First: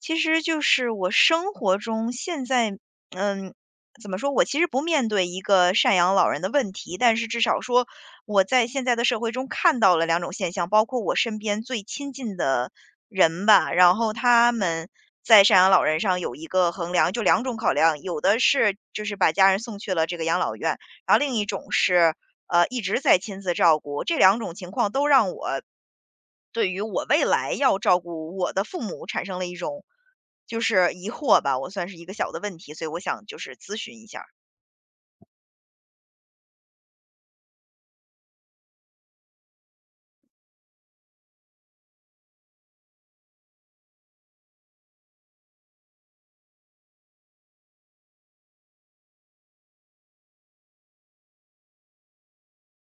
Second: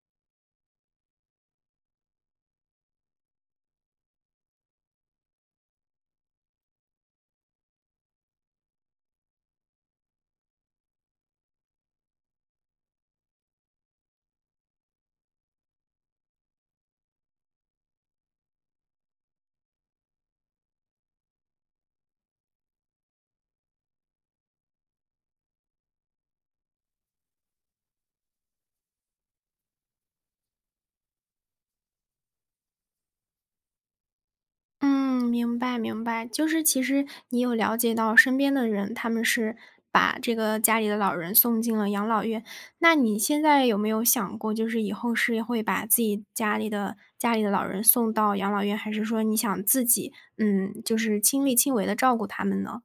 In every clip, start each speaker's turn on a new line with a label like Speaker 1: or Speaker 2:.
Speaker 1: 其实就是我生活中现在，嗯，怎么说？我其实不面对一个赡养老人的问题，但是至少说我在现在的社会中看到了两种现象，包括我身边最亲近的人吧，然后他们在赡养老人上有一个衡量，就两种考量，有的是就是把家人送去了这个养老院，然后另一种是一直在亲自照顾。这两种情况都让我对于我未来要照顾我的父母产生了一种就是疑惑吧，我算是一个小的问题，所以我想就是咨询一下儿。
Speaker 2: 嗯，明白明白，就是其实你有了解到身边的人，他们是把这个家里的老人送进了养老院。那你现在有没有想过，就是以后是会把自己家里的老人送到养老院，还是说你想自己，就是亲力亲为的照顾他们呢？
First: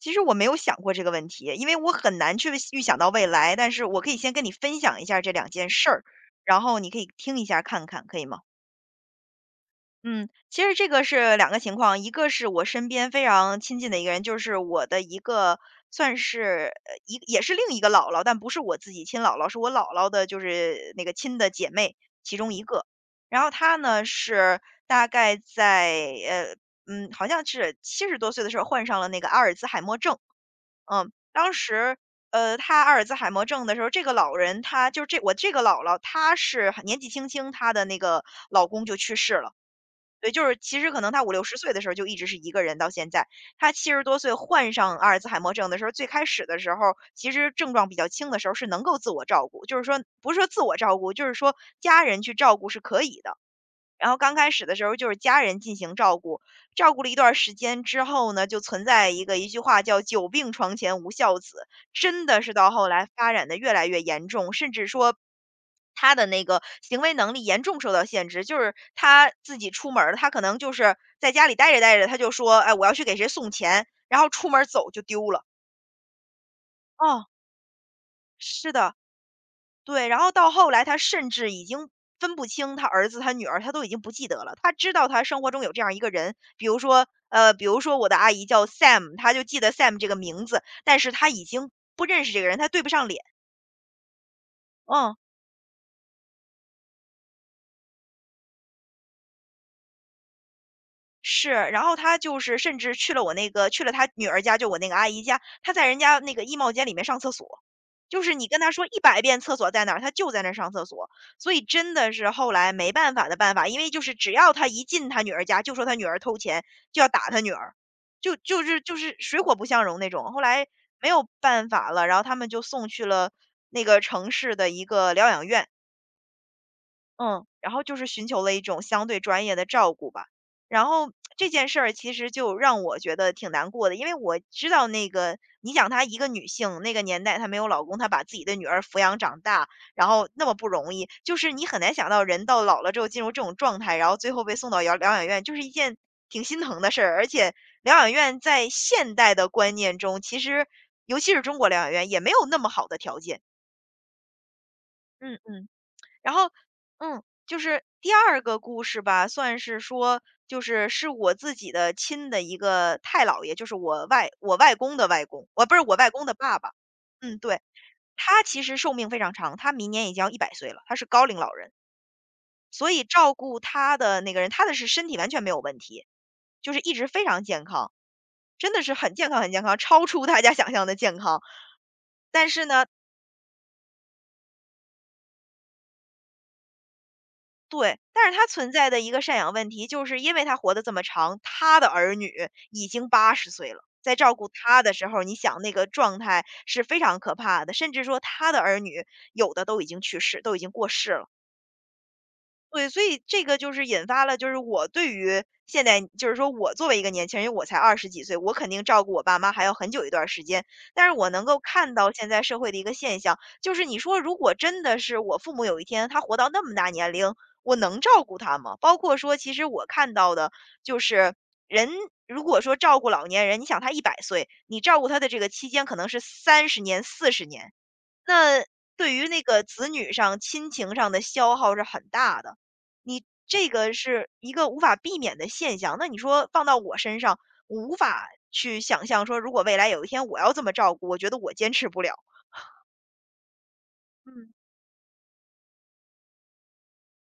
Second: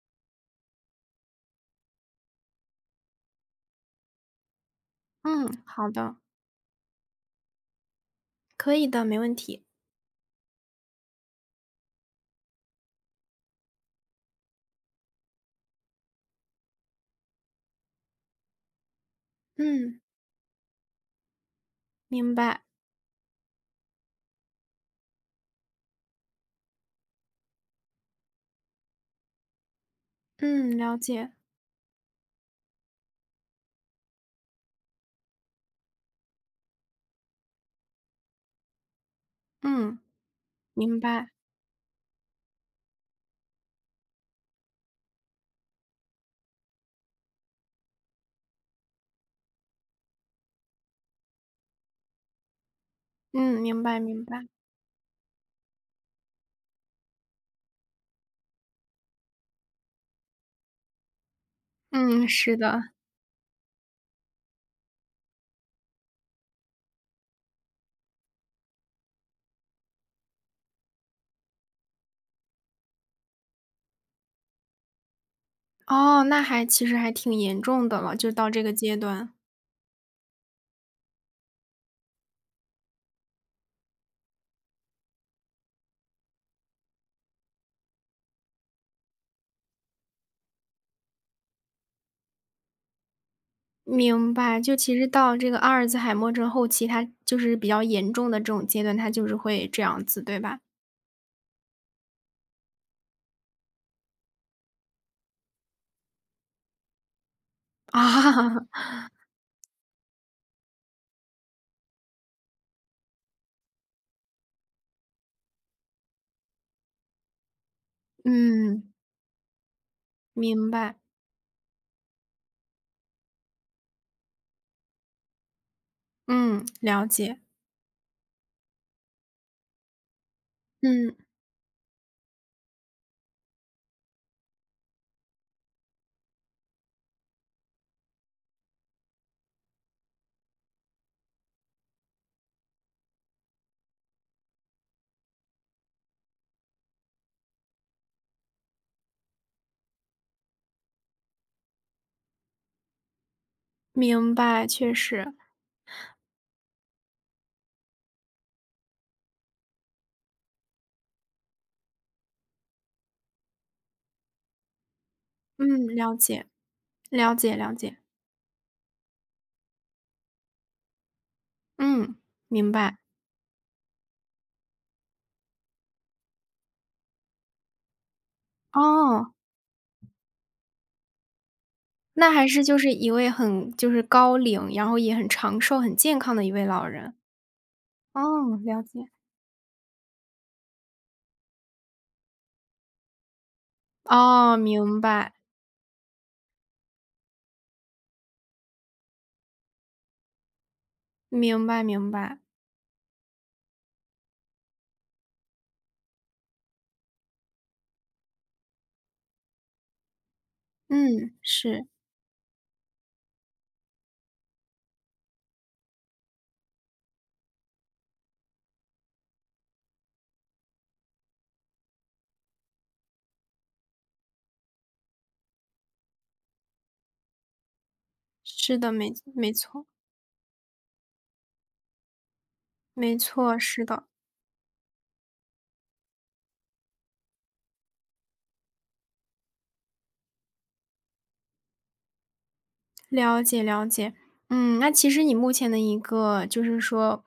Speaker 1: 其实我没有想过这个问题，因为我很难去预想到未来，但是我可以先跟你分享一下这两
Speaker 2: 嗯，
Speaker 1: 件事
Speaker 2: 好
Speaker 1: 儿，
Speaker 2: 的，
Speaker 1: 然后你可以听一下看看，可以吗？
Speaker 2: 可以的，没问题。
Speaker 1: 嗯，其实这个是两个情况，一个是我身边非常亲近的一个人，就是我的一个算是也是另一个姥姥，但不是我自己亲姥姥，是我姥
Speaker 2: 嗯，
Speaker 1: 姥的，就是那个亲的姐妹
Speaker 2: 明
Speaker 1: 其中一
Speaker 2: 白。
Speaker 1: 个。然后她呢是大概在好像是七十多岁的时候患上了那个阿尔兹海默症。
Speaker 2: 嗯，了
Speaker 1: 嗯，
Speaker 2: 解。
Speaker 1: 当时她阿尔兹海默症的时候，这个老人她就这我这个姥姥她是很年纪轻轻，她的那个老公就去世了。
Speaker 2: 嗯，
Speaker 1: 对，就是其实
Speaker 2: 明
Speaker 1: 可能他五
Speaker 2: 白。
Speaker 1: 六十岁的时候就一直是一个人到现在。他七十多岁患上阿尔兹海默症的时候，最开始的时候，其实症状比较轻的时候是能够自我照顾，就是说不是说自我照顾，就是说家人去照顾是可以的。
Speaker 2: 嗯，明白
Speaker 1: 然后
Speaker 2: 明
Speaker 1: 刚
Speaker 2: 白。
Speaker 1: 开始的时候就是家人进行照顾，照顾了一段儿时间之后呢，就存在一个一句话叫"久病床前无孝子"，真
Speaker 2: 嗯，
Speaker 1: 的是
Speaker 2: 是
Speaker 1: 到后
Speaker 2: 的。
Speaker 1: 来发展的越来越严重，甚至说他的那个行为能力严重受到限制，就是他自己出门儿，他可能就是在家里待着待着，他就说："哎，我要去给谁送钱。"然后出门儿走就丢了。
Speaker 2: 哦，那还其实还
Speaker 1: 哦，
Speaker 2: 挺严重的了，就到这
Speaker 1: 是
Speaker 2: 个
Speaker 1: 的。
Speaker 2: 阶段。
Speaker 1: 对，然后到后来，他甚至已经分不清他儿子、他女儿，他都已经不记得了。他知道他生活中有这样一个人，比如说，比如说我的阿姨叫 Sam，他就记得 Sam 这个名字，但是他已经不认识这个人，他对不上脸。
Speaker 2: 明白，就其实
Speaker 1: 嗯。
Speaker 2: 到这个阿尔兹海默症后期，它就是比较严重的这种阶段，它就是会这样子，对吧？
Speaker 1: 是，然后他就是甚至去了我那个去了他女儿家，就我那个阿姨家，他在人家那个衣帽间里面上厕所。就是你跟他说
Speaker 2: 啊，
Speaker 1: 100遍厕所在哪儿，他就在那儿上厕所。所以真的是后来没办法的办法，因为就是只要他一进他女儿家，就说他女儿偷钱，就要打他女儿，就就是
Speaker 2: 嗯，
Speaker 1: 就是水火不相容那种。后来
Speaker 2: 明白。
Speaker 1: 没有办法了，然后他们就送去了那个城市的一个疗养院。
Speaker 2: 嗯，了解。
Speaker 1: 嗯。然后就是寻求了一种相对专业的照顾吧。然后
Speaker 2: 嗯，
Speaker 1: 这件事儿其实就让我觉得挺难过的，因为我知道那个你想她一个女性，那个年代她没有老公，她把自己的女儿抚养长大，然后那么不容易，就是你很难想到人到老了之后进入这种状态，然后最后被送到疗养院，就是一件挺心疼的事儿。而且疗养院在现代的观念中，其实尤其是中国疗养院也没有那么好的条件。
Speaker 2: 明白，确实。
Speaker 1: 嗯嗯。然后，就是第二个故事吧，算是说，就是我自己的亲的一个太姥爷，就是我外公的外公，我不是
Speaker 2: 嗯，
Speaker 1: 我外
Speaker 2: 了
Speaker 1: 公的
Speaker 2: 解，
Speaker 1: 爸爸。
Speaker 2: 了
Speaker 1: 嗯，
Speaker 2: 解，
Speaker 1: 对，
Speaker 2: 了解。
Speaker 1: 他其实寿命非常长，他明年已经要1 0岁了，他是高龄老人，
Speaker 2: 嗯，明
Speaker 1: 所
Speaker 2: 白。
Speaker 1: 以照顾他的那个人，他的是身体完全没有问题，就是一直非常健康，真的是很健
Speaker 2: 哦，
Speaker 1: 康很健康，超出大家想象的健康。
Speaker 2: 那
Speaker 1: 但
Speaker 2: 还
Speaker 1: 是
Speaker 2: 是就
Speaker 1: 呢，
Speaker 2: 是一位很就是高龄，然后也很长寿、很健康的一位老人。
Speaker 1: 对，但是他
Speaker 2: 哦，
Speaker 1: 存
Speaker 2: 了
Speaker 1: 在的
Speaker 2: 解。
Speaker 1: 一个赡养问题，就是因为他活得这么长，他的儿女已经80岁了，在照顾
Speaker 2: 哦，
Speaker 1: 他的
Speaker 2: 明
Speaker 1: 时候，
Speaker 2: 白。
Speaker 1: 你想那个状态是非常可怕的，甚至说他的儿女有的都已经去世，都已经过世了。
Speaker 2: 明白明白。
Speaker 1: 对，所以这个就是引发了，就是我对于现在，就是说我作为一个年轻人，因为我才20几岁，我肯定照顾我爸妈还要很久一段儿时间。但是我
Speaker 2: 嗯，
Speaker 1: 能够
Speaker 2: 是，
Speaker 1: 看到现在社会的一个现象，就是你说如果真的是我父母有一天他活到那么大年龄，我能照顾他吗？包括说，其实我看到的就是人。如果说照顾老年人，你想他100岁，你照顾他的这个期间可能是30年、40年，那
Speaker 2: 是的，没
Speaker 1: 对于那
Speaker 2: 没
Speaker 1: 个
Speaker 2: 错，
Speaker 1: 子女上、亲情上的消耗是很大的，
Speaker 2: 没
Speaker 1: 你
Speaker 2: 错，
Speaker 1: 这
Speaker 2: 是
Speaker 1: 个
Speaker 2: 的。
Speaker 1: 是一个无法避免的现象。那你说放到我身上，我无法去想象说，如果未来有一天我要这么照顾，我觉得我坚持不了。
Speaker 2: 了解了解。
Speaker 1: 嗯。
Speaker 2: 嗯，那其实你目前的一个就是说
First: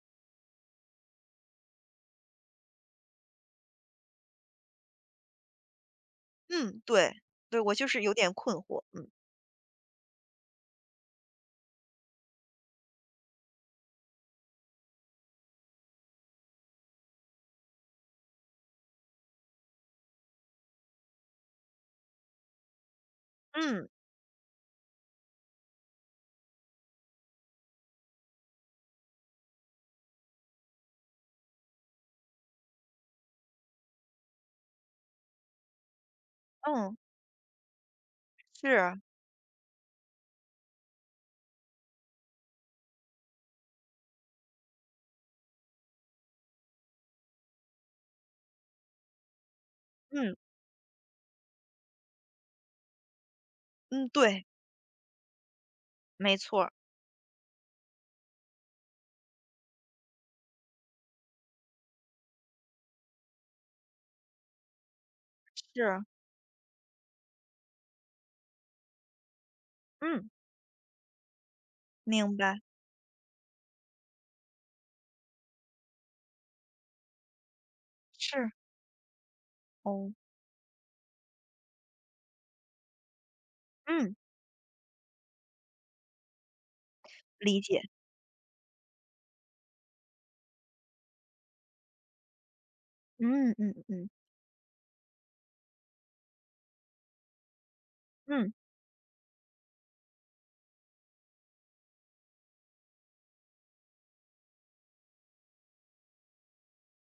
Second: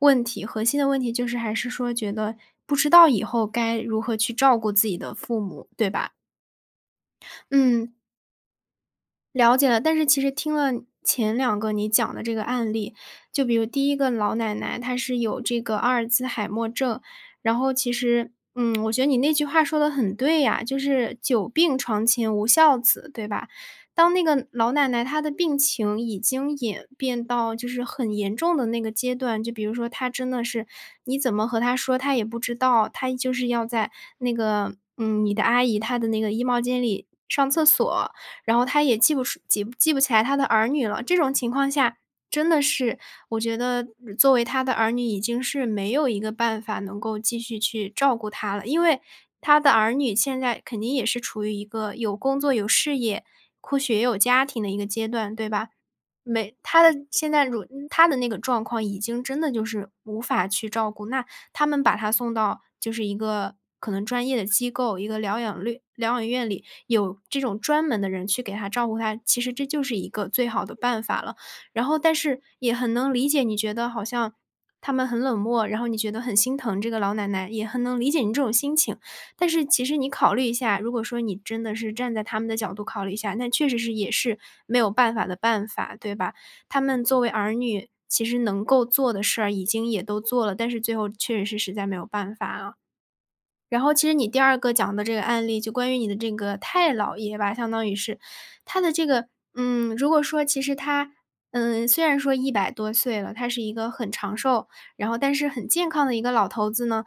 Speaker 2: 问题，核心的问题就是还是说觉得不知道以后该如何去照顾自己的父母，对吧？
Speaker 1: 嗯，对。对，我就
Speaker 2: 嗯，
Speaker 1: 是有点困惑，嗯。
Speaker 2: 了解了，但是其实听了前两个你讲的这个案例，就比如第一个老奶奶，她是有这个阿尔兹海默症，然后其实，我觉得你那句话说的很对呀，就是“久病床前无孝子”，对吧？
Speaker 1: 嗯。
Speaker 2: 当那个老奶奶她的病情已经演变到就是很严重的那个阶段，就比如说她真的是你怎么和她说她也不知道，她就是要在那个，你的阿姨她的那个衣帽间
Speaker 1: 嗯，
Speaker 2: 里上厕所，然后他
Speaker 1: 是，
Speaker 2: 也记不起来他的儿女了。这种情况下，真的是我觉得作为他的儿女，已经是没有一个办法能够继续去照顾他了。因为他的儿女
Speaker 1: 嗯。
Speaker 2: 现在肯定也是处于一个有工作、有事业，或许也
Speaker 1: 嗯，
Speaker 2: 有家
Speaker 1: 对，
Speaker 2: 庭的一个阶段，对吧？
Speaker 1: 没
Speaker 2: 没
Speaker 1: 错儿，
Speaker 2: 他的现在如他的那个状况已经真的就是无法去照顾，那他们把他送到就是一个可能专业的机构，一个
Speaker 1: 是，
Speaker 2: 疗养院里，有这种专门的人去给他照顾他，其实这就是一
Speaker 1: 嗯，
Speaker 2: 个最好的办法了。然后但
Speaker 1: 明
Speaker 2: 是
Speaker 1: 白，
Speaker 2: 也很能理解，你觉得好像他们很冷漠，然后你觉得很心疼这个老奶奶，也很能理解你这
Speaker 1: 是。
Speaker 2: 种心情。但是其实你
Speaker 1: 哦，
Speaker 2: 考虑一下，如果说你真的是站在他们的角度考虑一下，那确实是也
Speaker 1: 嗯，
Speaker 2: 是没有办法的办法，对吧？他们作为儿
Speaker 1: 理解，
Speaker 2: 女，其实能够做的事儿已经也都做了，但是最后确实是实在没有办法啊。
Speaker 1: 嗯嗯
Speaker 2: 然后其
Speaker 1: 嗯。
Speaker 2: 实你第二个讲的这个案例，就关于你的这个太姥爷吧，相当于是，
Speaker 1: 嗯，
Speaker 2: 他的这个，如果说其实他，虽然说一百多岁了，他是一个很长寿，然后但是很健康的一个老头子呢，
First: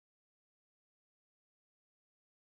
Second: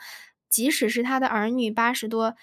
Speaker 2: 即使是他的儿女八十多，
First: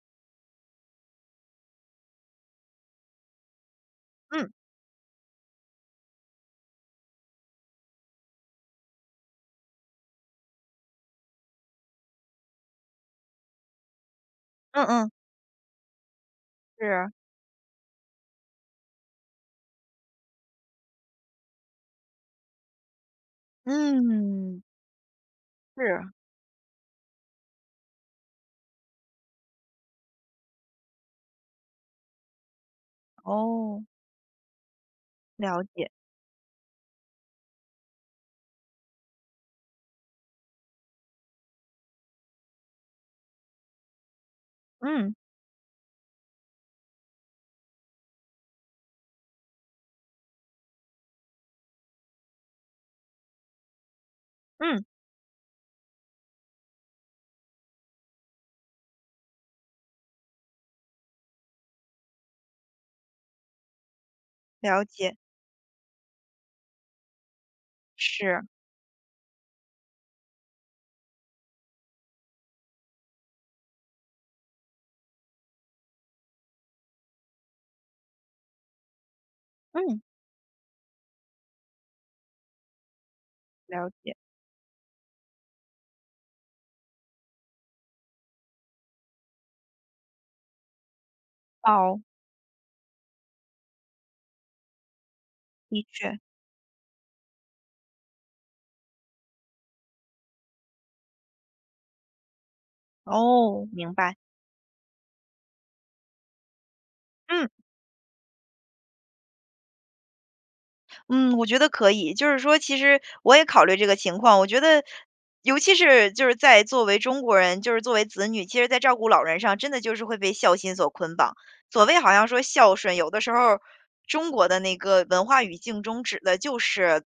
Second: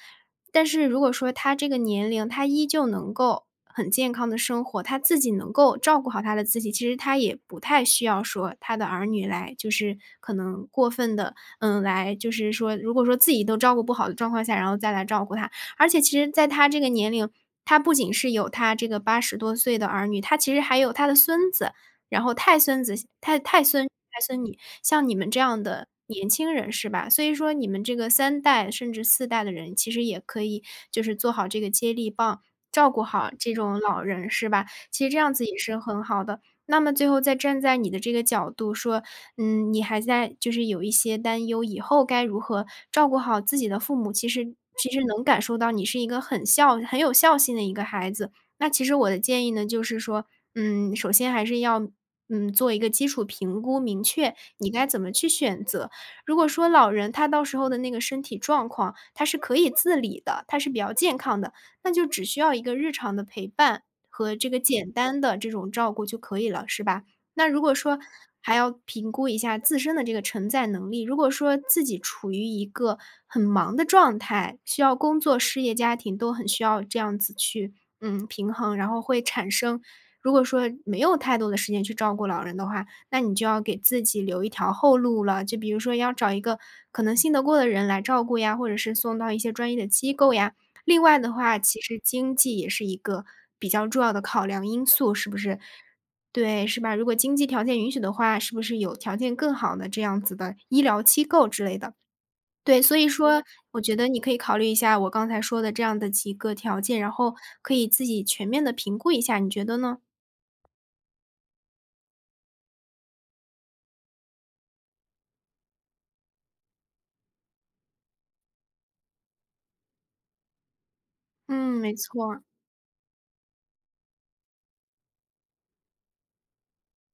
Speaker 2: 但是如果说他这个年龄，他依旧能够很健康的
Speaker 1: 嗯，
Speaker 2: 生活，他自己能够照顾好他的自己，其实他也不太需要说他的儿女来就是可能过分的。来就是说，如果说自己都照顾不好的状况下，然后
Speaker 1: 嗯
Speaker 2: 再来
Speaker 1: 嗯，
Speaker 2: 照顾他。而且其实在他这个年
Speaker 1: 是，
Speaker 2: 龄，他不仅是有他这个八十多岁的儿女，他其实还有他的孙子，然后太孙子、太太孙、太孙女，
Speaker 1: 嗯。
Speaker 2: 像你们这样的
Speaker 1: 是。
Speaker 2: 年轻人是吧？所以说你们这个三代甚至四代的人，其实也可以就是做好这个接力棒，照顾好这种
Speaker 1: 哦，
Speaker 2: 老人是吧？其实这样子也
Speaker 1: 了
Speaker 2: 是
Speaker 1: 解。
Speaker 2: 很好的。那么最后再站在你的这个角度说，你还在就是有一些担忧，以后该如何照顾好自己的父母，其实
Speaker 1: 嗯，
Speaker 2: 能感受到你是一个很孝很有孝心的一个孩子。那其实我的建议呢，就是说，首先还是要，做一个基础评估，明确你
Speaker 1: 嗯，
Speaker 2: 该怎么去选择。如果说老人他到时候的那个身体状况，他是可以自理的，他是比较健康的，那就只需要一个日常的陪伴和这个
Speaker 1: 了
Speaker 2: 简
Speaker 1: 解，
Speaker 2: 单的这种照顾就可以了，是吧？那如果说
Speaker 1: 是，
Speaker 2: 还要评估一下自身的这个承载能力，如果说自己处于一个很忙的状态，需要工作、事业、家庭都很需要这样子去，平衡，然后会产生
Speaker 1: 嗯，
Speaker 2: 如果说没有太多的时间去照顾老人的话，那你就要给
Speaker 1: 了
Speaker 2: 自
Speaker 1: 解。
Speaker 2: 己留一条后路了。就比如说要找一个可能信得过的人来照顾呀，或者是送到一些专业的机构呀。另外的话，其
Speaker 1: 哦，
Speaker 2: 实经济也是一个比较重要的考量因素，是不是？
Speaker 1: 的确。
Speaker 2: 对，是吧？如果经济条件允许的话，是不是有条件更好的这样子的医疗机构之类的？对，所以说
Speaker 1: 哦，
Speaker 2: 我
Speaker 1: 明
Speaker 2: 觉得
Speaker 1: 白，
Speaker 2: 你可以考虑一下我刚才说的这样的几个条件，然后
Speaker 1: 嗯。
Speaker 2: 可以自己全面的评估一下，你觉得呢？
Speaker 1: 嗯，我觉得可以。就是说其实我也考虑这个情况，我觉得尤其是就是在作为中国人，就是作为子女，其实在照顾老人上，真的就是会被孝心所捆绑。
Speaker 2: 嗯，
Speaker 1: 所
Speaker 2: 没
Speaker 1: 谓好像说
Speaker 2: 错。
Speaker 1: 孝顺，有的时候中国的那个文化语境中指的就是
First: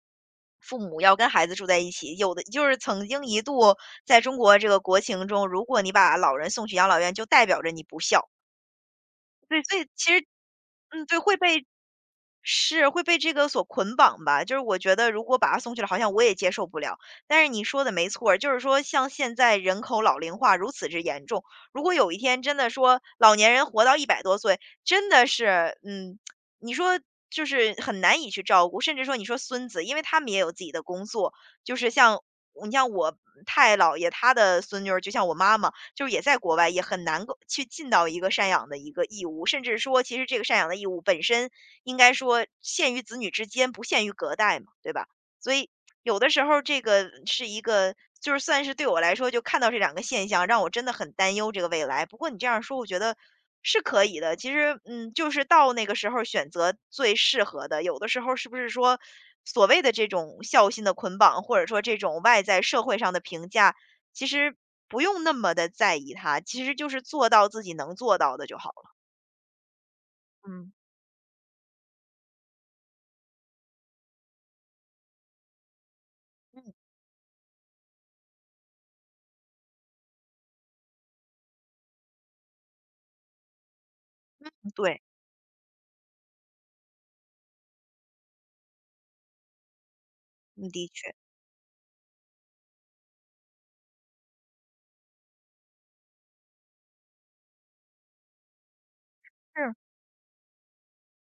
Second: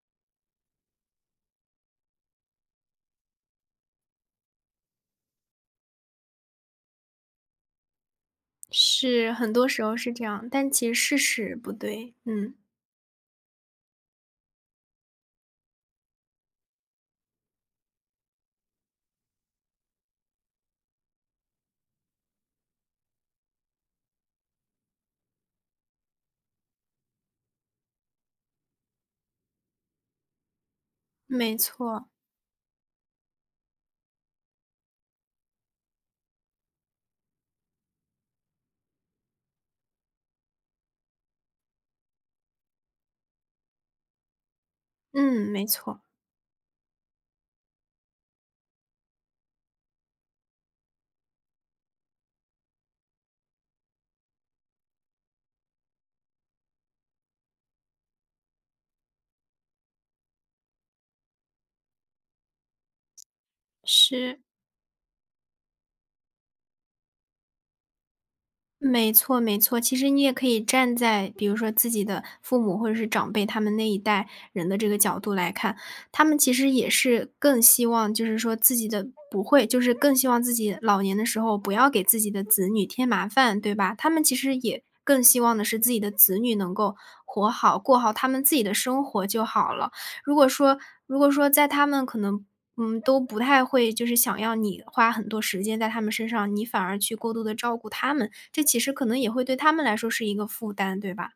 Speaker 1: 父母要跟孩子住在一起。有的就是曾经一度在中国这个国情中，如果你把老人送去养老院，就代表着你不孝。
Speaker 2: 是，很
Speaker 1: 对，
Speaker 2: 多
Speaker 1: 所
Speaker 2: 时
Speaker 1: 以
Speaker 2: 候是
Speaker 1: 其
Speaker 2: 这
Speaker 1: 实
Speaker 2: 样，但其实
Speaker 1: 嗯，
Speaker 2: 事
Speaker 1: 对，会
Speaker 2: 实
Speaker 1: 被，
Speaker 2: 不对。嗯，
Speaker 1: 是，会被这个所捆绑吧。就是我觉得如果把他送去了，好像我也接受不了。但是你说的没错儿，就是说像现在人口老龄化如此之严重，如果有一天真的说老年人活到100多岁，真的是，嗯，你说就是很难以去照顾，甚至说你说孙子，因为他们也有自己的工作，
Speaker 2: 没
Speaker 1: 就是
Speaker 2: 错。
Speaker 1: 像我太姥爷他的孙女儿，就像我妈妈，就是也在国外，也很难够去尽到一个赡养的一个义务，甚至说，其实这个赡养的义务本身应该说限于子女之间，不限于隔代嘛，对吧？
Speaker 2: 嗯，
Speaker 1: 所
Speaker 2: 没
Speaker 1: 以
Speaker 2: 错。
Speaker 1: 有的时候这个是一个，就是算是对我来说，就看到这两个现象，让我真的很担忧这个未来。不过你这样说，我觉得是可以的。其实，就是到那个时候选择最适合的。有的时候是不是说所谓的这种孝心的捆绑，或者说这种外在社会上的评价，其
Speaker 2: 是。
Speaker 1: 实不用那么的在意它，其实就是做到自己能做到的就好了。
Speaker 2: 没错没错，其实你也可以
Speaker 1: 嗯，
Speaker 2: 站在比如说自己的父母或者是长辈他们那一代人的这个角度来看，他们其实
Speaker 1: 嗯
Speaker 2: 也是更希望就是说自己的不会就是更希望自己老年的时候不要给自己的子女添麻烦，对吧？他们其
Speaker 1: 嗯。
Speaker 2: 实也
Speaker 1: 对，
Speaker 2: 更希望的是自己的子女能够活好，过好他们自己的生活就好了。如果
Speaker 1: 嗯，
Speaker 2: 说
Speaker 1: 的确，
Speaker 2: 如果说在他们可能，都不太会，就是想要你花很多时间在他们身上，你反而去过度的照顾他们，这其实可能也会对他
Speaker 1: 是。
Speaker 2: 们来说是一个负担，对吧？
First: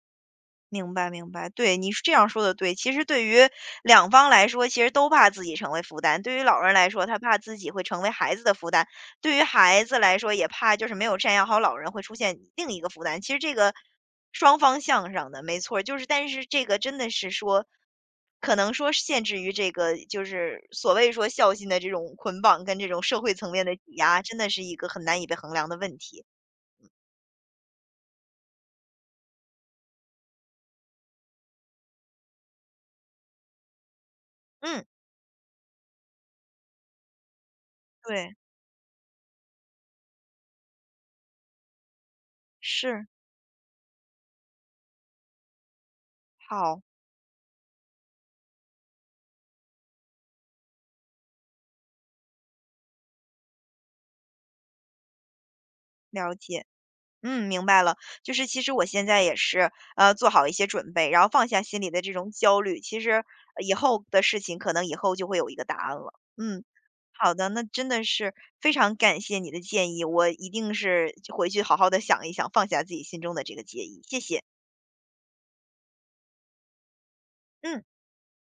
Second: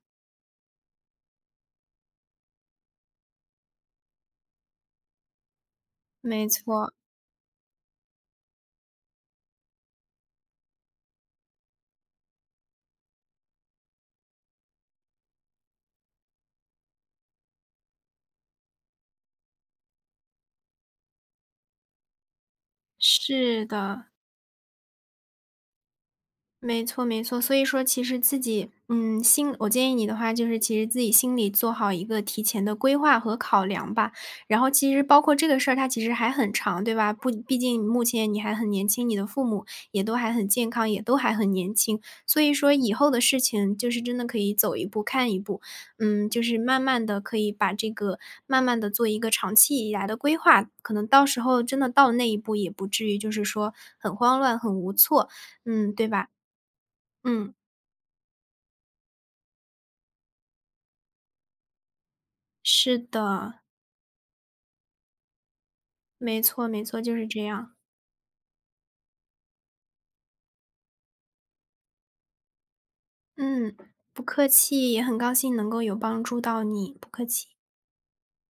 Speaker 1: 明白明白，对，你是这样说的对。其实对于两方来说，其实都怕自己成为负担。对于
Speaker 2: 没
Speaker 1: 老人来
Speaker 2: 错，
Speaker 1: 说，他怕自己会成为孩子的负担；对于孩子来说，也怕就是没有赡养好老人会出现另一个负担。其实这个双方向上的，没错儿，就是但是这个真的是说，可能说是限制于这个就是所谓说孝心的这种捆绑跟这种社会层面
Speaker 2: 是
Speaker 1: 的挤
Speaker 2: 的。
Speaker 1: 压，真的是一个很难以被衡量的问题。
Speaker 2: 没错，没错。所以说其实自己，心我建议你的话就是其实自己心里做好一个提前的规划和考量吧。然后
Speaker 1: 嗯，
Speaker 2: 其实包括这个事儿，它其实还很长，对吧？不，毕竟目前
Speaker 1: 对，
Speaker 2: 你还很年轻，你的父母也都还很健康，也都还很年轻。所以说以
Speaker 1: 是，
Speaker 2: 后的事情就是真的可以走一步看一步，就是慢
Speaker 1: 好，
Speaker 2: 慢的可以把这个慢慢的做一个长期以来的规划，可能到时候真的到那一步也不至于就是说很慌乱、很无措，对吧？
Speaker 1: 了解。嗯，
Speaker 2: 嗯，
Speaker 1: 明白了。就是其实我现在也是，做好一些准备，然后放下心里的这种焦虑。
Speaker 2: 是
Speaker 1: 其实
Speaker 2: 的，
Speaker 1: 以后的事情，可能以后就会有一个答案了。
Speaker 2: 没
Speaker 1: 嗯，
Speaker 2: 错没错，就是
Speaker 1: 好
Speaker 2: 这
Speaker 1: 的，那
Speaker 2: 样。
Speaker 1: 真的是非常感谢你的建议，我一定是回去好好的想一想，放下自己心中的这个
Speaker 2: 嗯，
Speaker 1: 介意。谢
Speaker 2: 不
Speaker 1: 谢。
Speaker 2: 客气，也很高兴能够有帮助到你，不客气。
Speaker 1: 嗯。